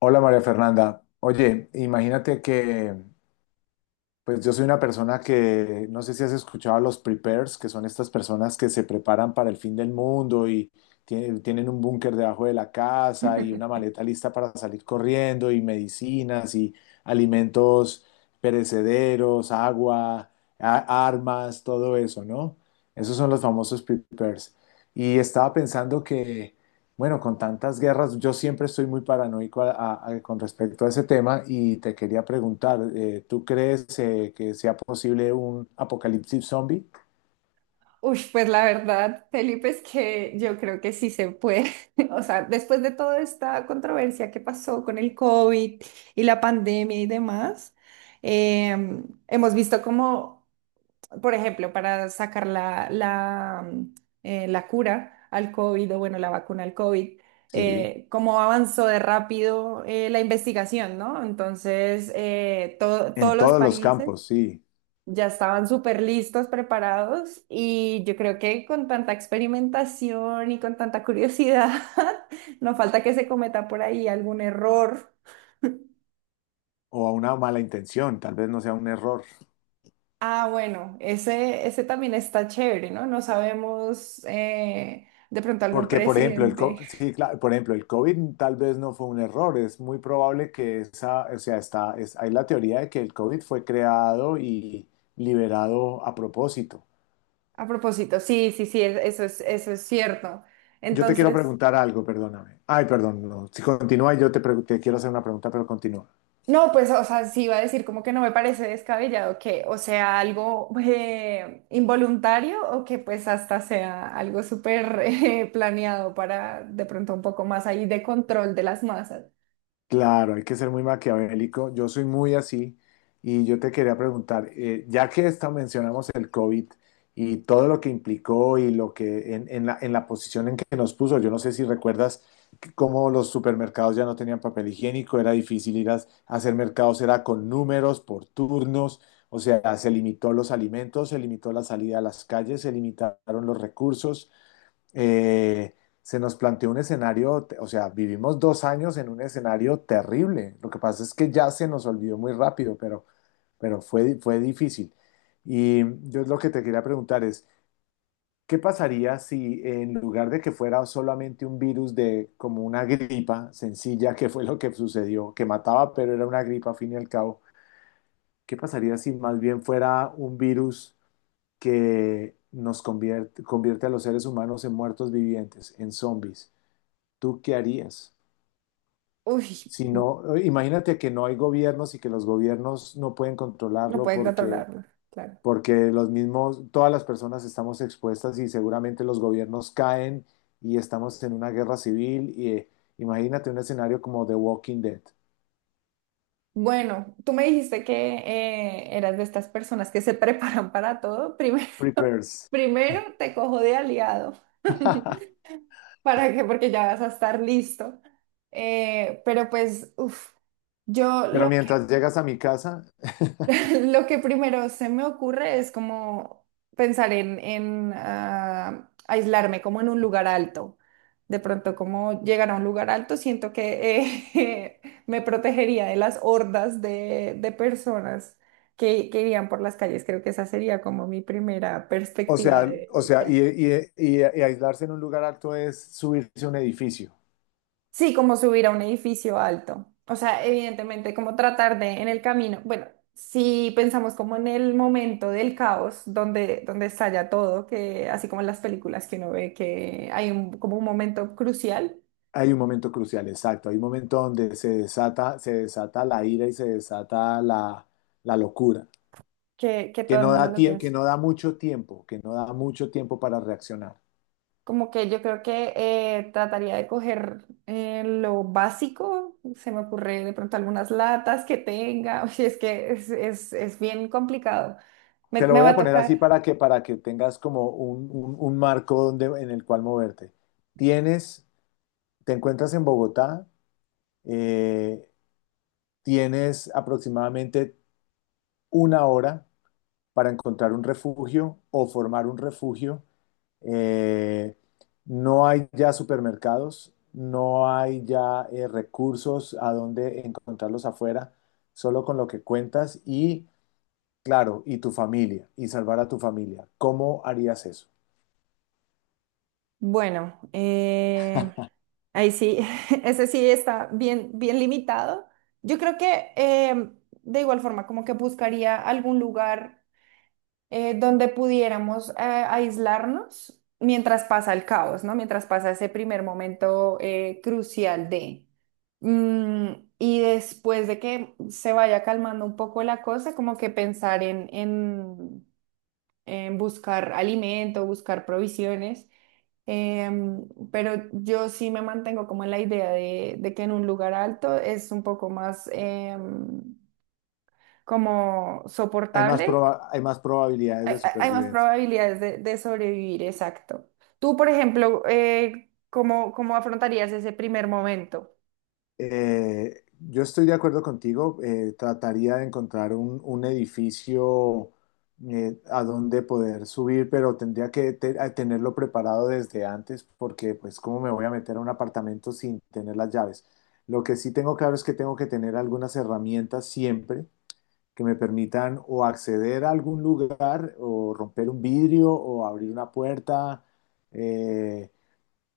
Hola María Fernanda. Oye, imagínate que pues yo soy una persona que no sé si has escuchado a los preppers, que son estas personas que se preparan para el fin del mundo y tienen un búnker debajo de la casa y una maleta lista para salir corriendo y medicinas y alimentos perecederos, agua, armas, todo eso, ¿no? Esos son los famosos preppers. Y estaba pensando que bueno, con tantas guerras, yo siempre estoy muy paranoico con respecto a ese tema y te quería preguntar, ¿tú crees que sea posible un apocalipsis zombie? Uy, pues la verdad, Felipe, es que yo creo que sí se puede. O sea, después de toda esta controversia que pasó con el COVID y la pandemia y demás, hemos visto como, por ejemplo, para sacar la cura al COVID o bueno, la vacuna al COVID, Sí, cómo avanzó de rápido, la investigación, ¿no? Entonces, todos en los todos los países... campos, sí, ya estaban súper listos, preparados y yo creo que con tanta experimentación y con tanta curiosidad, no falta que se cometa por ahí algún error. o a una mala intención, tal vez no sea un error. Ah, bueno, ese también está chévere, ¿no? No sabemos, de pronto algún Porque, por ejemplo, presidente. sí, claro, por ejemplo, el COVID tal vez no fue un error, es muy probable que o sea, hay la teoría de que el COVID fue creado y liberado a propósito. A propósito, sí, sí, sí, eso es cierto. Yo te quiero Entonces... preguntar algo, perdóname. Ay, perdón, no. Si continúa, te quiero hacer una pregunta, pero continúa. No, pues, o sea, sí iba a decir como que no me parece descabellado que o sea algo, involuntario o que pues hasta sea algo súper planeado para de pronto un poco más ahí de control de las masas. Claro, hay que ser muy maquiavélico. Yo soy muy así y yo te quería preguntar, ya que esta mencionamos el COVID y todo lo que implicó y lo que en la posición en que nos puso, yo no sé si recuerdas que cómo los supermercados ya no tenían papel higiénico, era difícil ir a hacer mercados, era con números, por turnos. O sea, se limitó los alimentos, se limitó la salida a las calles, se limitaron los recursos. eh, Se nos planteó un escenario, o sea, vivimos 2 años en un escenario terrible. Lo que pasa es que ya se nos olvidó muy rápido, pero, fue difícil. Y yo lo que te quería preguntar es, ¿qué pasaría si en lugar de que fuera solamente un virus de como una gripa sencilla, que fue lo que sucedió, que mataba, pero era una gripa al fin y al cabo, ¿qué pasaría si más bien fuera un virus que nos convierte a los seres humanos en muertos vivientes, en zombies? ¿Tú qué harías? Uy, Si no, imagínate que no hay gobiernos y que los gobiernos no pueden no controlarlo pueden porque, controlarlo, claro. porque todas las personas estamos expuestas y seguramente los gobiernos caen y estamos en una guerra civil. Y imagínate un escenario como The Walking Dead. Bueno, tú me dijiste que eras de estas personas que se preparan para todo. Primero, Prepares. primero te cojo de aliado. ¿Para qué? Porque ya vas a estar listo. Pero pues, uff, yo Pero lo mientras llegas a mi casa, lo que primero se me ocurre es como pensar en aislarme como en un lugar alto. De pronto, como llegar a un lugar alto, siento que eh, me protegería de las hordas de personas que irían por las calles. Creo que esa sería como mi primera o perspectiva sea, o de sea, y aislarse en un lugar alto es subirse a un edificio. sí, como subir a un edificio alto. O sea, evidentemente, como tratar de en el camino. Bueno, si pensamos como en el momento del caos, donde estalla todo, que así como en las películas que uno ve que hay un, como un momento crucial Hay un momento crucial, exacto. Hay un momento donde se desata la ira y se desata la locura, que todo el mundo lo que que es. no da mucho tiempo, que no da mucho tiempo para reaccionar. Como que yo creo que trataría de coger lo básico, se me ocurre de pronto algunas latas que tenga, o sea, es que es bien complicado. me Te lo me voy va a a poner así tocar. para que tengas como un marco donde, en el cual moverte. Tienes, Te encuentras en Bogotá, eh, tienes aproximadamente 1 hora para encontrar un refugio o formar un refugio. Eh, no hay ya supermercados, no hay ya recursos a donde encontrarlos afuera, solo con lo que cuentas y, claro, y tu familia, y salvar a tu familia. ¿Cómo harías eso? Bueno, ahí sí, ese sí está bien, bien limitado. Yo creo que de igual forma, como que buscaría algún lugar, donde pudiéramos aislarnos mientras pasa el caos, ¿no? Mientras pasa ese primer momento, crucial de... Mm, y después de que se vaya calmando un poco la cosa, como que pensar en en buscar alimento, buscar provisiones. Pero yo sí me mantengo como en la idea de que en un lugar alto es un poco más, como soportable. Hay más probabilidades de Hay más supervivencia. probabilidades de sobrevivir, exacto. Tú, por ejemplo, ¿ cómo afrontarías ese primer momento? Yo estoy de acuerdo contigo. Trataría de encontrar un edificio a donde poder subir, pero tendría que te- a tenerlo preparado desde antes porque, pues, ¿cómo me voy a meter a un apartamento sin tener las llaves? Lo que sí tengo claro es que tengo que tener algunas herramientas siempre que me permitan o acceder a algún lugar o romper un vidrio o abrir una puerta. eh,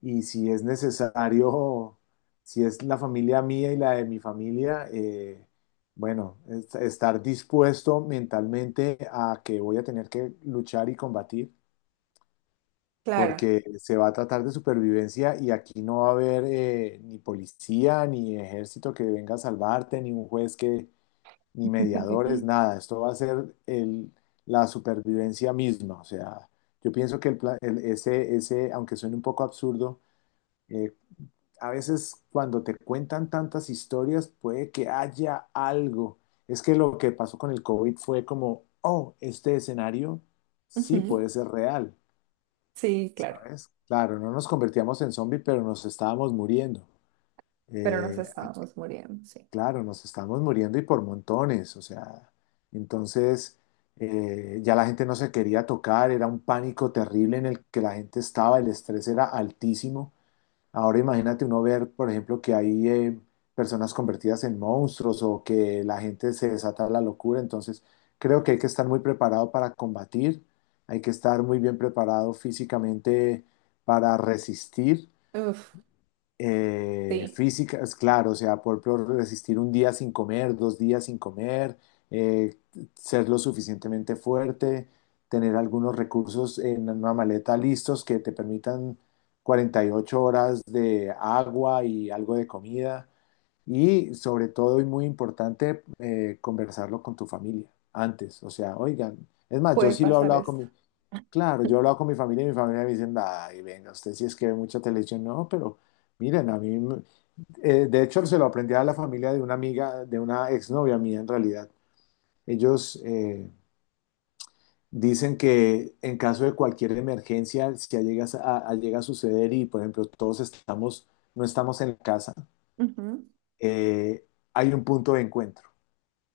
y si es necesario, si es la familia mía y la de mi familia, bueno, estar dispuesto mentalmente a que voy a tener que luchar y combatir, Claro. porque se va a tratar de supervivencia y aquí no va a haber ni policía, ni ejército que venga a salvarte, ni un juez que, ni mediadores, nada. Esto va a ser la supervivencia misma. O sea, yo pienso que el, pla- el- ese, aunque suene un poco absurdo, eh, a veces cuando te cuentan tantas historias puede que haya algo. Es que lo que pasó con el COVID fue como, oh, este escenario sí Ujú. puede ser real, Sí, claro. ¿sabes? Claro, no nos convertíamos en zombie, pero nos estábamos muriendo. Pero nos Eh, estábamos muriendo, sí. claro, nos estábamos muriendo y por montones, o sea, entonces ya la gente no se quería tocar, era un pánico terrible en el que la gente estaba, el estrés era altísimo. Ahora imagínate uno ver, por ejemplo, que hay personas convertidas en monstruos o que la gente se desata la locura. Entonces, creo que hay que estar muy preparado para combatir, hay que estar muy bien preparado físicamente para resistir Uf, sí, físicas, claro, o sea, por resistir un día sin comer, 2 días sin comer, eh, ser lo suficientemente fuerte, tener algunos recursos en una maleta listos que te permitan 48 horas de agua y algo de comida. Y sobre todo, y muy importante, conversarlo con tu familia antes. O sea, oigan, es más, yo puede sí lo he pasar hablado con esto. mi. Claro, yo hablaba con mi familia y mi familia me dicen, ay, venga, usted sí es que ve mucha televisión. No, pero miren, a mí, de hecho, se lo aprendí a la familia de una amiga, de una exnovia mía en realidad. Ellos dicen que en caso de cualquier emergencia, si llega llega a suceder y, por ejemplo, todos estamos, no estamos en la casa, Ujú. eh, hay un punto de encuentro.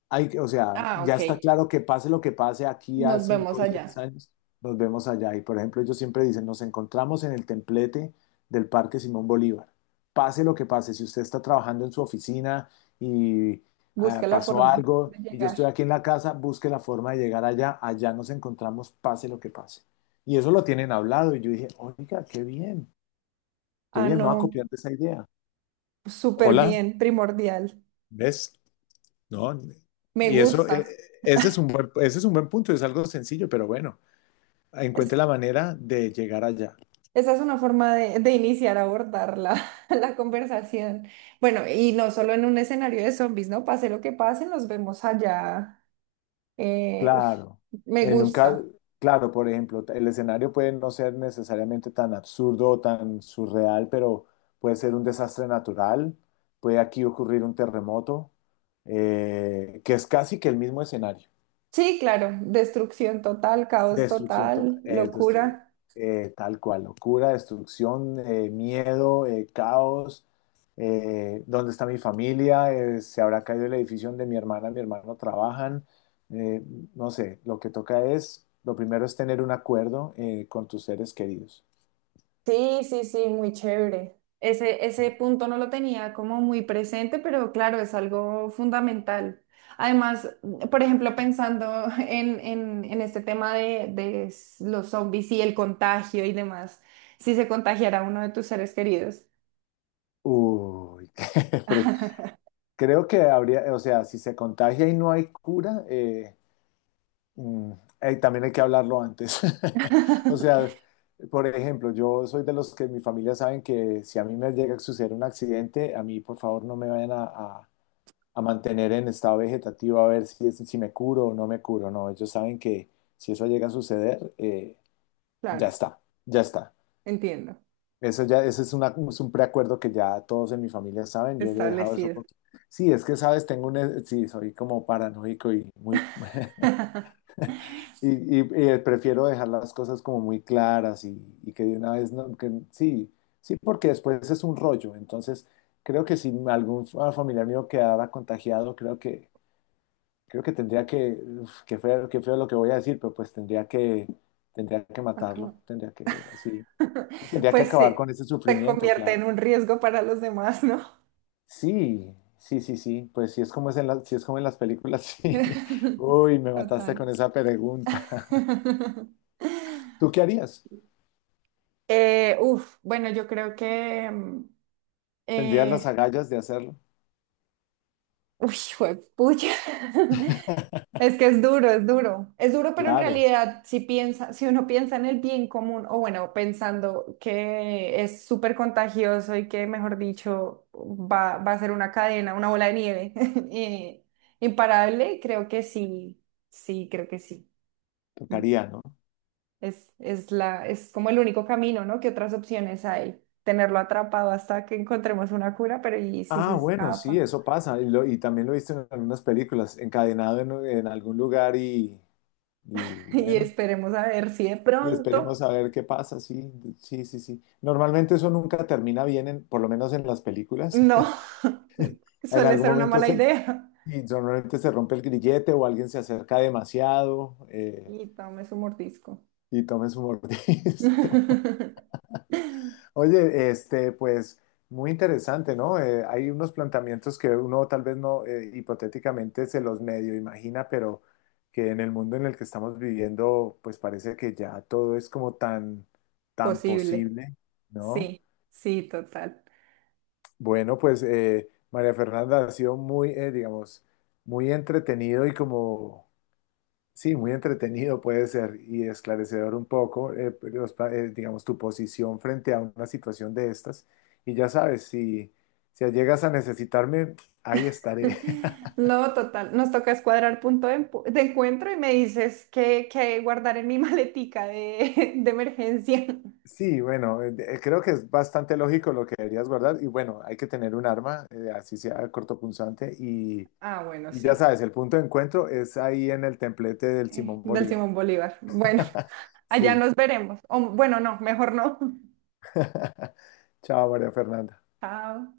O sea, Ah, ya ok. está claro que pase lo que pase aquí a Nos 5, vemos o 10 allá. años, nos vemos allá. Y por ejemplo, ellos siempre dicen, nos encontramos en el templete del Parque Simón Bolívar. Pase lo que pase, si usted está trabajando en su oficina y Busca la pasó forma algo de y yo llegar. estoy aquí en la casa, busque la forma de llegar allá, allá nos encontramos, pase lo que pase. Y eso lo tienen hablado y yo dije, oiga, qué Ah, bien, me voy a no, copiar de esa idea. súper Hola, bien, primordial. ¿ves? No, Me y eso, gusta. ese es un buen, ese es un buen punto, es algo sencillo, pero bueno, encuentre la manera de llegar allá. Esa es una forma de iniciar a abordar la, la conversación. Bueno, y no solo en un escenario de zombies, ¿no? Pase lo que pase, nos vemos allá. Uf, Claro, me en un ca- gusta. claro, por ejemplo, el escenario puede no ser necesariamente tan absurdo o tan surreal, pero puede ser un desastre natural, puede aquí ocurrir un terremoto, que es casi que el mismo escenario. Sí, claro, destrucción total, caos Destrucción total, total, locura. Tal cual, locura, destrucción, miedo, caos. ¿Dónde está mi familia? ¿Se habrá caído el edificio donde mi hermana, mi hermano trabajan? Eh, no sé, lo que toca es, lo primero es tener un acuerdo con tus seres queridos. Sí, sí, sí, muy chévere. Ese punto no lo tenía como muy presente, pero claro, es algo fundamental. Además, por ejemplo, pensando en este tema de los zombies y el contagio y demás, si se contagiara uno de tus seres queridos. Uy, qué pre- creo que habría, o sea, si se contagia y no hay cura, Mm, también hay que hablarlo antes. O sea, por ejemplo, yo soy de los que mi familia saben que si a mí me llega a suceder un accidente, a mí por favor no me vayan a mantener en estado vegetativo a ver si, si me curo o no me curo. No, ellos saben que si eso llega a suceder, ya Claro, está, ya está. entiendo, Eso ya, ese es, es un preacuerdo que ya todos en mi familia saben. Yo le he dejado eso establecido. por. Sí, es que sabes, tengo un. Sí, soy como paranoico y muy. Y, Prefiero dejar las cosas como muy claras y que de una vez, no, sí, sí, porque después es un rollo. Entonces, creo que si algún familiar mío quedara contagiado, creo que tendría que, uf, qué feo lo que voy a decir, pero pues tendría que matarlo, Acabo. Así, y tendría que Pues acabar sí, con ese se sufrimiento, convierte claro. en un riesgo para los demás, ¿no? Sí, sí, sí, sí, pues si es como es si es como en las películas, sí. Uy, me mataste Total. con esa pregunta. ¿Tú qué harías? Uf, bueno, yo creo que... mm, ¿Tendrías las eh, agallas de hacerlo? uy, juepucha. Es que es duro, es duro. Es duro, pero en Claro, realidad, si piensa, si uno piensa en el bien común, o bueno, pensando que es súper contagioso y que, mejor dicho, va a ser una cadena, una bola de nieve eh, imparable, creo que sí, sí, creo que sí. tocaría, ¿no? Es como el único camino, ¿no? ¿Qué otras opciones hay? Tenerlo atrapado hasta que encontremos una cura, pero ¿y si se Ah, bueno, sí, escapa? eso pasa. Y también lo he visto en algunas películas, encadenado en algún lugar y, y Y bueno, esperemos a ver si de y pronto esperemos a ver qué pasa, sí, sí, sí, sí. Normalmente eso nunca termina bien, por lo menos en las películas. no, En suele algún ser una momento mala idea. y normalmente se rompe el grillete o alguien se acerca demasiado Y tome su mordisco. y tomen su mordisco. Oye, pues muy interesante, ¿no? Hay unos planteamientos que uno tal vez no hipotéticamente se los medio imagina, pero que en el mundo en el que estamos viviendo, pues parece que ya todo es como tan, tan Posible. posible, ¿no? Sí, sí, total. Bueno, pues María Fernanda ha sido muy, digamos, muy entretenido y como. Sí, muy entretenido puede ser y esclarecedor un poco, digamos, tu posición frente a una situación de estas. Y ya sabes, si, si llegas a necesitarme, ahí estaré. No, total. Nos toca escuadrar punto de, de encuentro y me dices que guardar en mi maletica de, de emergencia. Sí, bueno, creo que es bastante lógico lo que deberías guardar. Y bueno, hay que tener un arma, así sea cortopunzante. Y, Ah, bueno, y ya sí. sabes, el punto de encuentro es ahí en el templete del Eh, Simón del Bolívar. Simón Bolívar. Bueno, allá Sí. nos veremos. O, bueno, no, mejor no. Chao, María Fernanda. Chao.